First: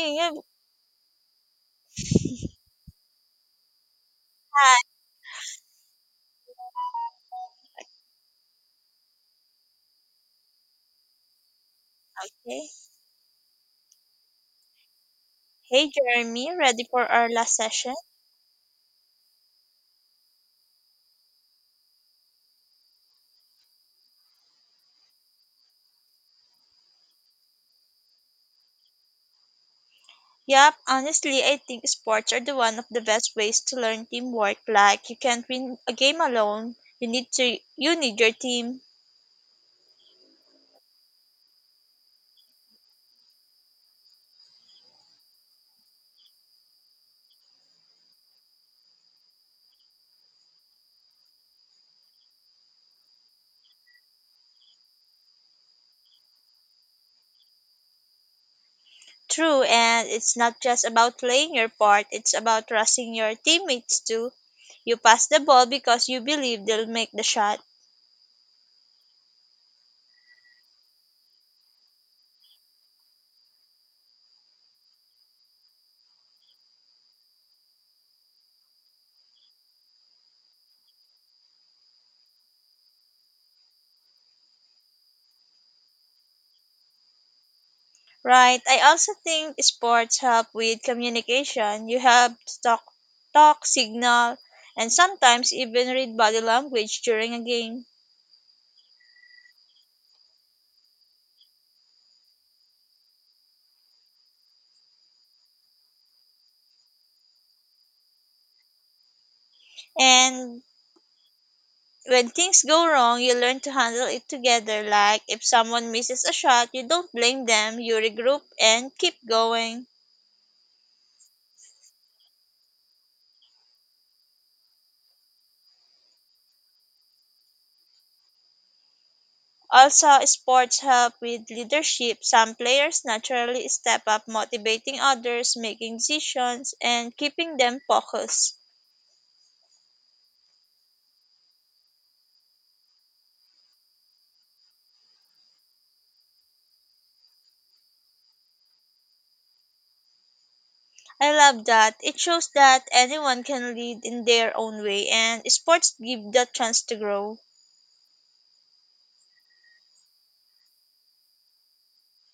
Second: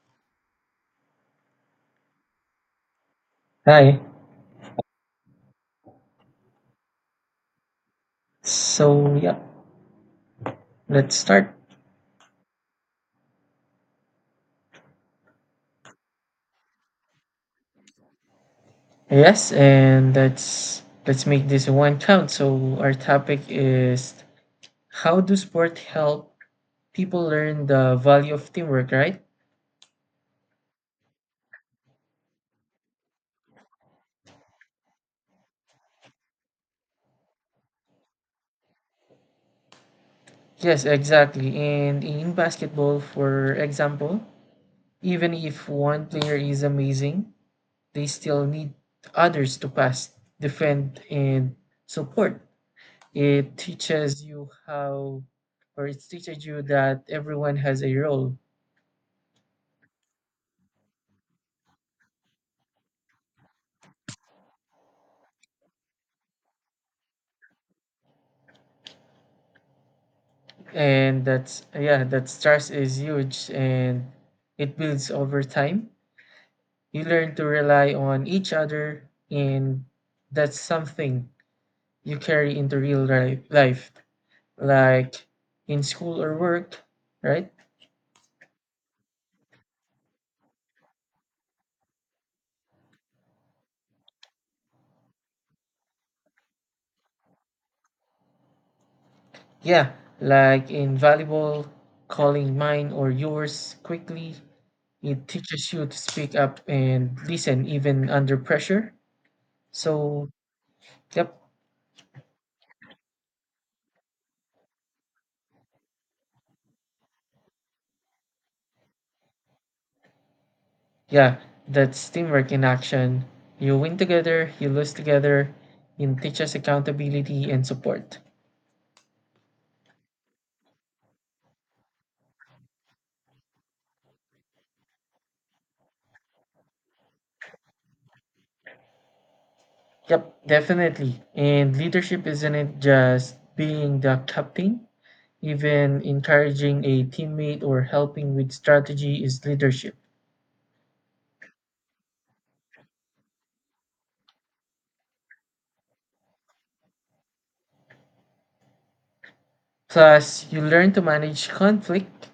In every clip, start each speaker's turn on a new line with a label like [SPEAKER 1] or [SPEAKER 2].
[SPEAKER 1] Okay, you've
[SPEAKER 2] Hi.
[SPEAKER 1] had
[SPEAKER 2] So yeah, let's start.
[SPEAKER 1] okay. Hey Jeremy, ready for our last session?
[SPEAKER 2] Yes, and let's make this one count. So our topic is how do sport help people learn the value of teamwork, right?
[SPEAKER 1] Yep, honestly, I think sports are the one of the best ways to learn teamwork. Like you can't win a game alone. You need your team.
[SPEAKER 2] Yes, exactly. And in basketball, for example, even if one player is amazing, they still need others to pass, defend, and support. It teaches you how, or it teaches you that everyone has a role.
[SPEAKER 1] True, and it's not just about playing your part, it's about trusting your teammates too. You pass the ball because you believe they'll make the shot.
[SPEAKER 2] And that's, yeah, that stress is huge, and it builds over time. You learn to rely on each other, and that's something you carry into life, like in school or work, right?
[SPEAKER 1] Right. I also think sports help with communication. You have to talk, signal, and sometimes even read body language during a game.
[SPEAKER 2] Yeah, like in volleyball, calling mine or yours quickly, it teaches you to speak up and listen even under pressure. So
[SPEAKER 1] And
[SPEAKER 2] yep.
[SPEAKER 1] when things go wrong, you learn to handle it together. Like if someone misses a shot, you don't blame them, you regroup and keep going.
[SPEAKER 2] Yeah, that's teamwork in action. You win together, you lose together, and teaches accountability and support.
[SPEAKER 1] Also, sports help with leadership. Some players naturally step up, motivating others, making decisions, and keeping them focused.
[SPEAKER 2] Yep, definitely. And leadership isn't just being the captain, even encouraging a teammate or helping with strategy is leadership.
[SPEAKER 1] I love that. It shows that anyone can lead in their own way and sports give that chance to grow.
[SPEAKER 2] Plus, you learn to manage conflict.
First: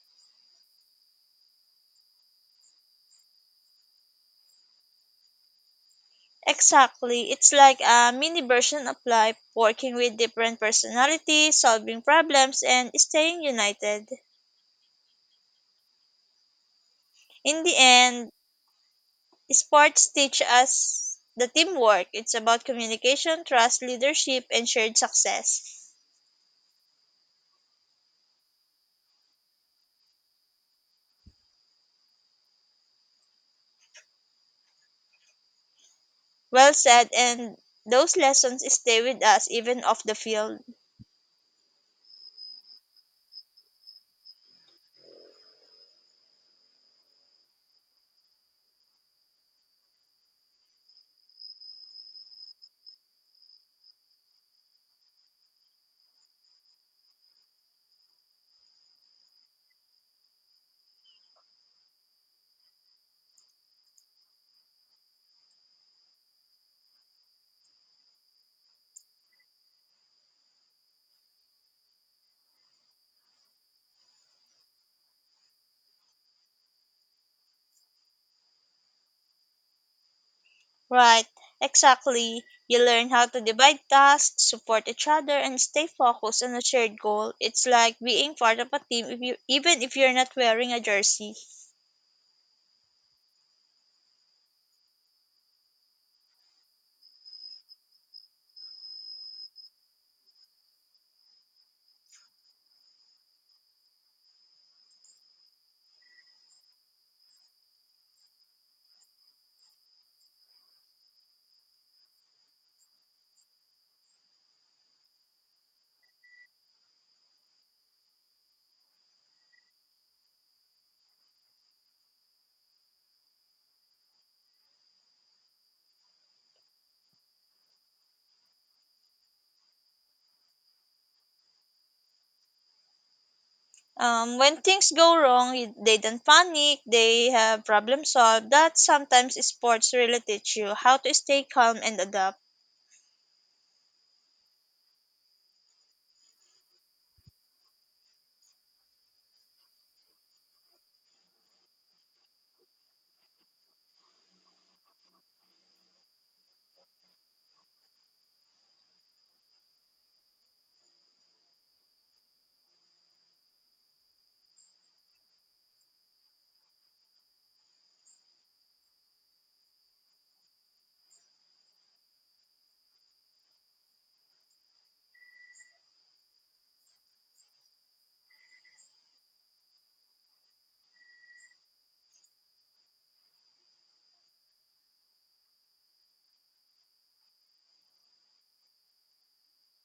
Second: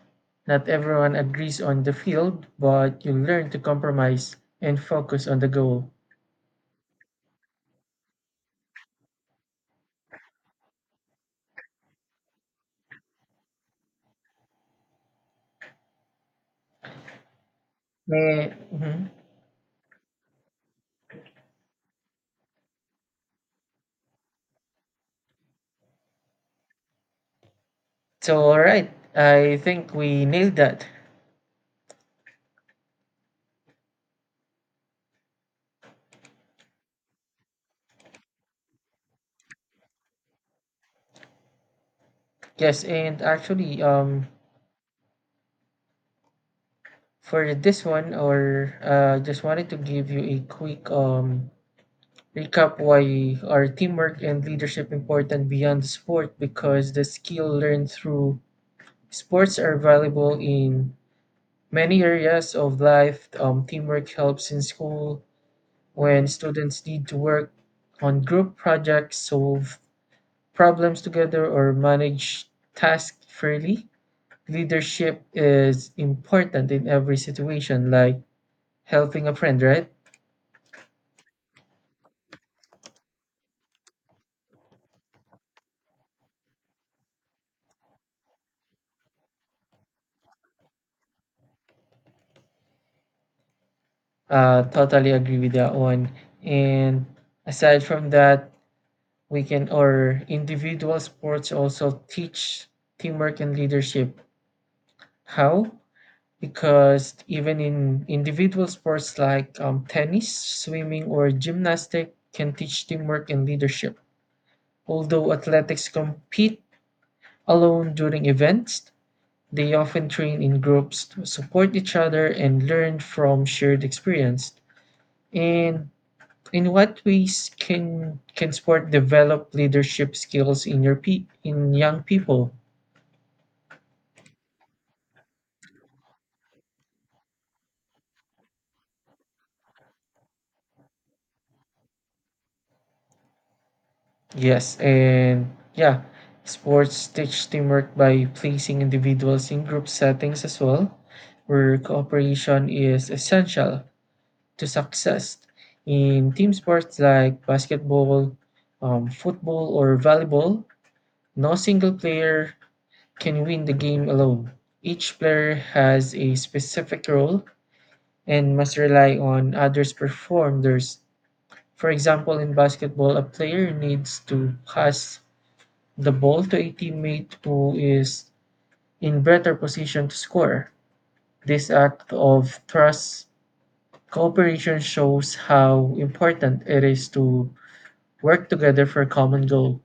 [SPEAKER 2] Not everyone agrees on the field, but you learn to compromise and focus on the goal.
[SPEAKER 1] Exactly. It's like a mini version of life, working with different personalities, solving problems, and staying united. In the end,
[SPEAKER 2] May, mhm.
[SPEAKER 1] sports teach us the teamwork. It's about communication, trust, leadership, and shared success.
[SPEAKER 2] So, all right, I think we nailed that.
[SPEAKER 1] Well said, and those lessons stay with us even off the field.
[SPEAKER 2] Yes, and actually, for this one, or just wanted to give you a quick recap why our teamwork and leadership important beyond sport, because the skill learned through sports are valuable in many areas of life. Teamwork helps in school when students need to work on group projects, solve problems together, or manage tasks fairly. Leadership is important in every situation, like helping a friend, right?
[SPEAKER 1] Right, exactly. You learn how to divide tasks, support each other, and stay focused on a shared goal. It's like being part of a team, if you, even if you're not wearing a jersey.
[SPEAKER 2] Totally agree with that one. And aside from that, we can, or individual sports also teach teamwork and leadership. How? Because even in individual sports like tennis, swimming, or gymnastic, can teach teamwork and leadership. Although athletics compete alone during events, they often train in groups to support each other and learn from shared experience. And in what ways can sport develop leadership skills in your in young people?
[SPEAKER 1] When things go wrong, they don't panic, they have problem solved. That sometimes sports really teach you how to stay calm and adapt.
[SPEAKER 2] Yes, and yeah, sports teach teamwork by placing individuals in group settings as well, where cooperation is essential to success. In team sports like basketball, football, or volleyball, no single player can win the game alone. Each player has a specific role and must rely on others perform theirs. For example, in basketball, a player needs to pass the ball to a teammate who is in better position to score. This act of trust cooperation shows how important it is to work together for a common goal.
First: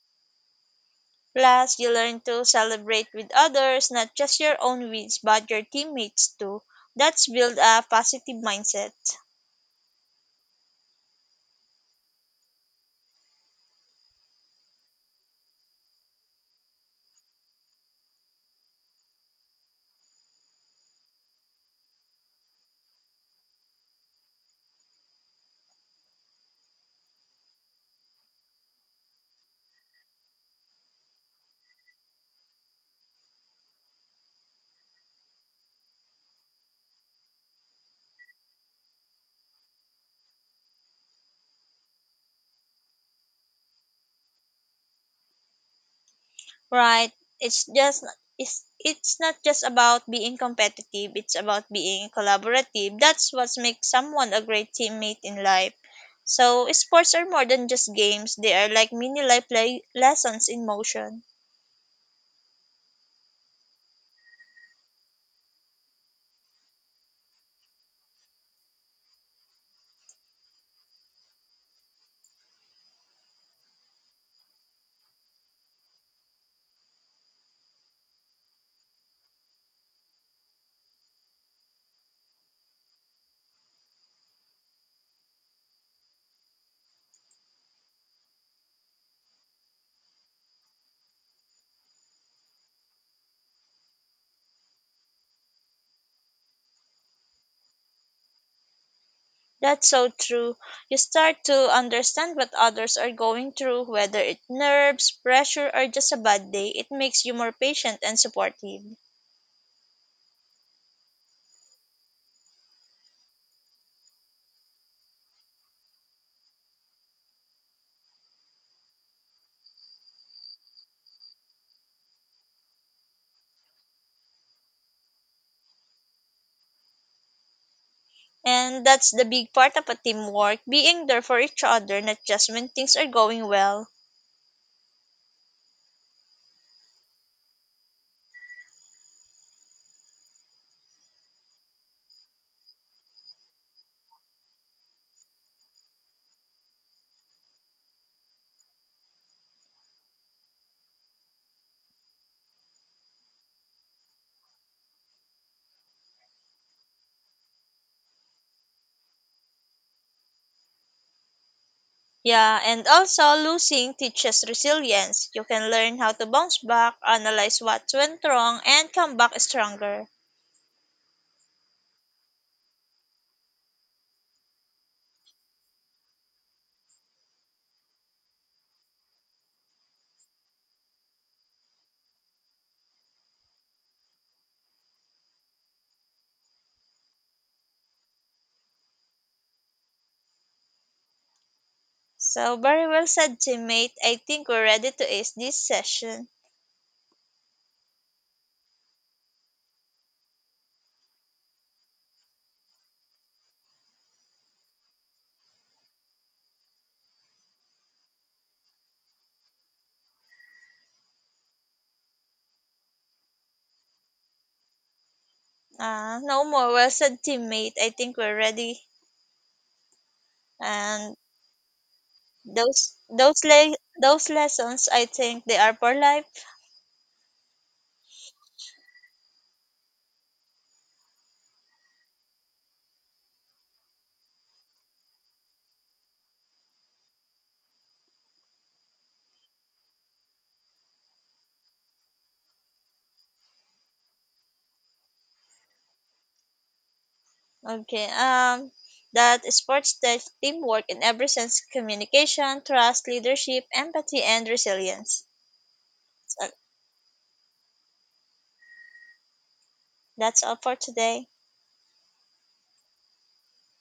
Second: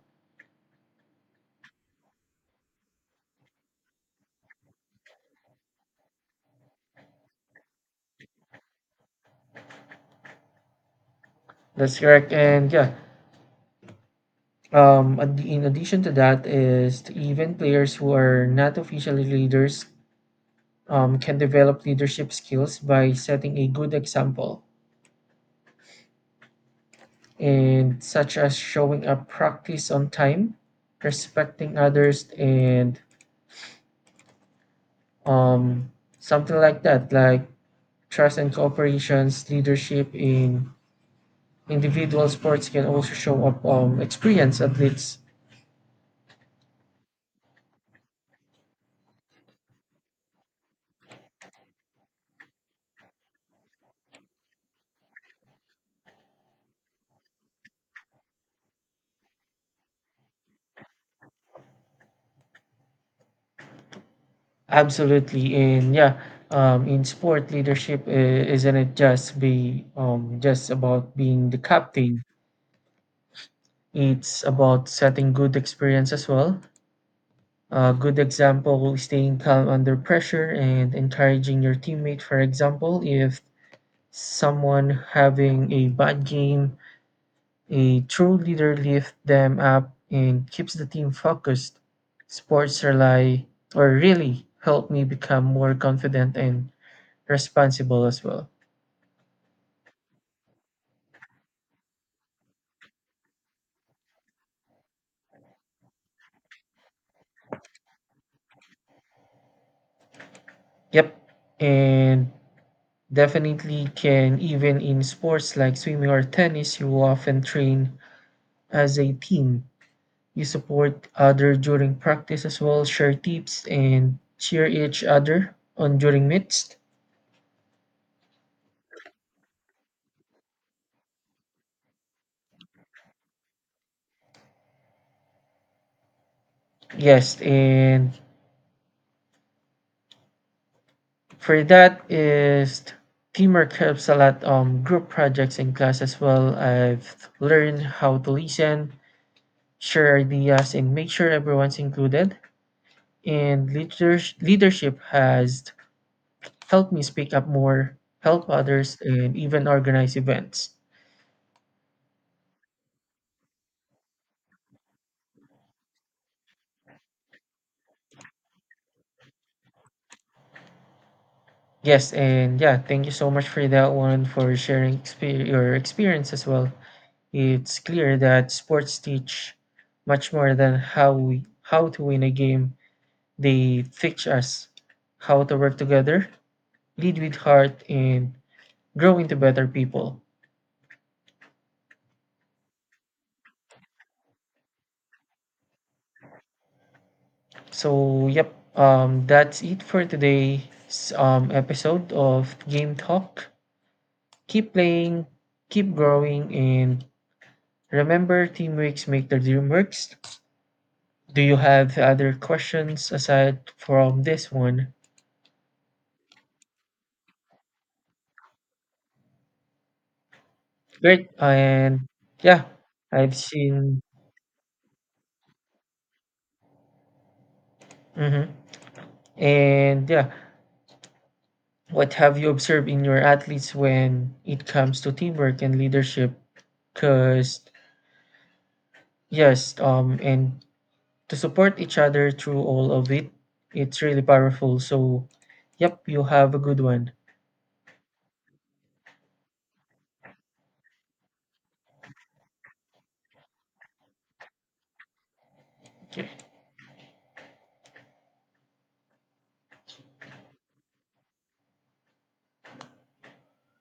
[SPEAKER 1] Plus, you learn to celebrate with others, not just your own wins, but your teammates too. That's build a positive mindset.
[SPEAKER 2] That's correct. And yeah, in addition to that, is even players who are not officially leaders can develop leadership skills by setting a good example, and such as showing up practice on time, respecting others, and something like that, like trust and cooperations, leadership in individual sports can also show up experience athletes.
[SPEAKER 1] Right. It's just it's not just about being competitive, it's about being collaborative. That's what makes someone a great teammate in life. So sports are more than just games. They are like mini life le lessons in motion.
[SPEAKER 2] Absolutely, and yeah, in sport leadership, isn't it just be just about being the captain? It's about setting good experience as well, a good example, staying calm under pressure, and encouraging your teammate. For example, if someone having a bad game, a true leader lifts them up and keeps the team focused. Sports rely or really help me become more confident and responsible as well.
[SPEAKER 1] That's so true. You start to understand what others are going through, whether it nerves, pressure, or just a bad day. It makes you more patient and supportive.
[SPEAKER 2] Yep. And definitely can even in sports like swimming or tennis, you often train as a team. You support other during practice as well, share tips and cheer each other on during meets.
[SPEAKER 1] And that's the big part of a teamwork, being there for each other, not just when things are going well.
[SPEAKER 2] Yes, and for that is teamwork helps a lot group projects in class as well. I've learned how to listen, share ideas and make sure everyone's included, and leadership has helped me speak up more, help others, and even organize events.
[SPEAKER 1] Yeah, and also losing teaches resilience. You can learn how to bounce back, analyze what went wrong, and come back stronger.
[SPEAKER 2] Yes, and yeah, thank you so much for that one for sharing your experience as well. It's clear that sports teach much more than how to win a game. They teach us how to work together, lead with heart, and grow into better people.
[SPEAKER 1] So, very well said, teammate. I think we're ready to ace this session.
[SPEAKER 2] So, yep, that's it for today's episode of Game Talk. Keep playing, keep growing, and remember teamworks make the dream works. Do you have other questions aside from this one?
[SPEAKER 1] No more well said, teammate. I think we're ready. And
[SPEAKER 2] Great. And yeah,
[SPEAKER 1] those
[SPEAKER 2] I've
[SPEAKER 1] those le-
[SPEAKER 2] seen.
[SPEAKER 1] those lessons, I think they are for life.
[SPEAKER 2] Hmm. And yeah, what have you observed in your athletes when it comes to teamwork and leadership? Because, yes, and to support each other through all of it. It's really powerful. So, yep, you have a good one.
[SPEAKER 1] Okay. That sports teach teamwork in every sense: communication, trust, leadership, empathy, and resilience. That's all for today.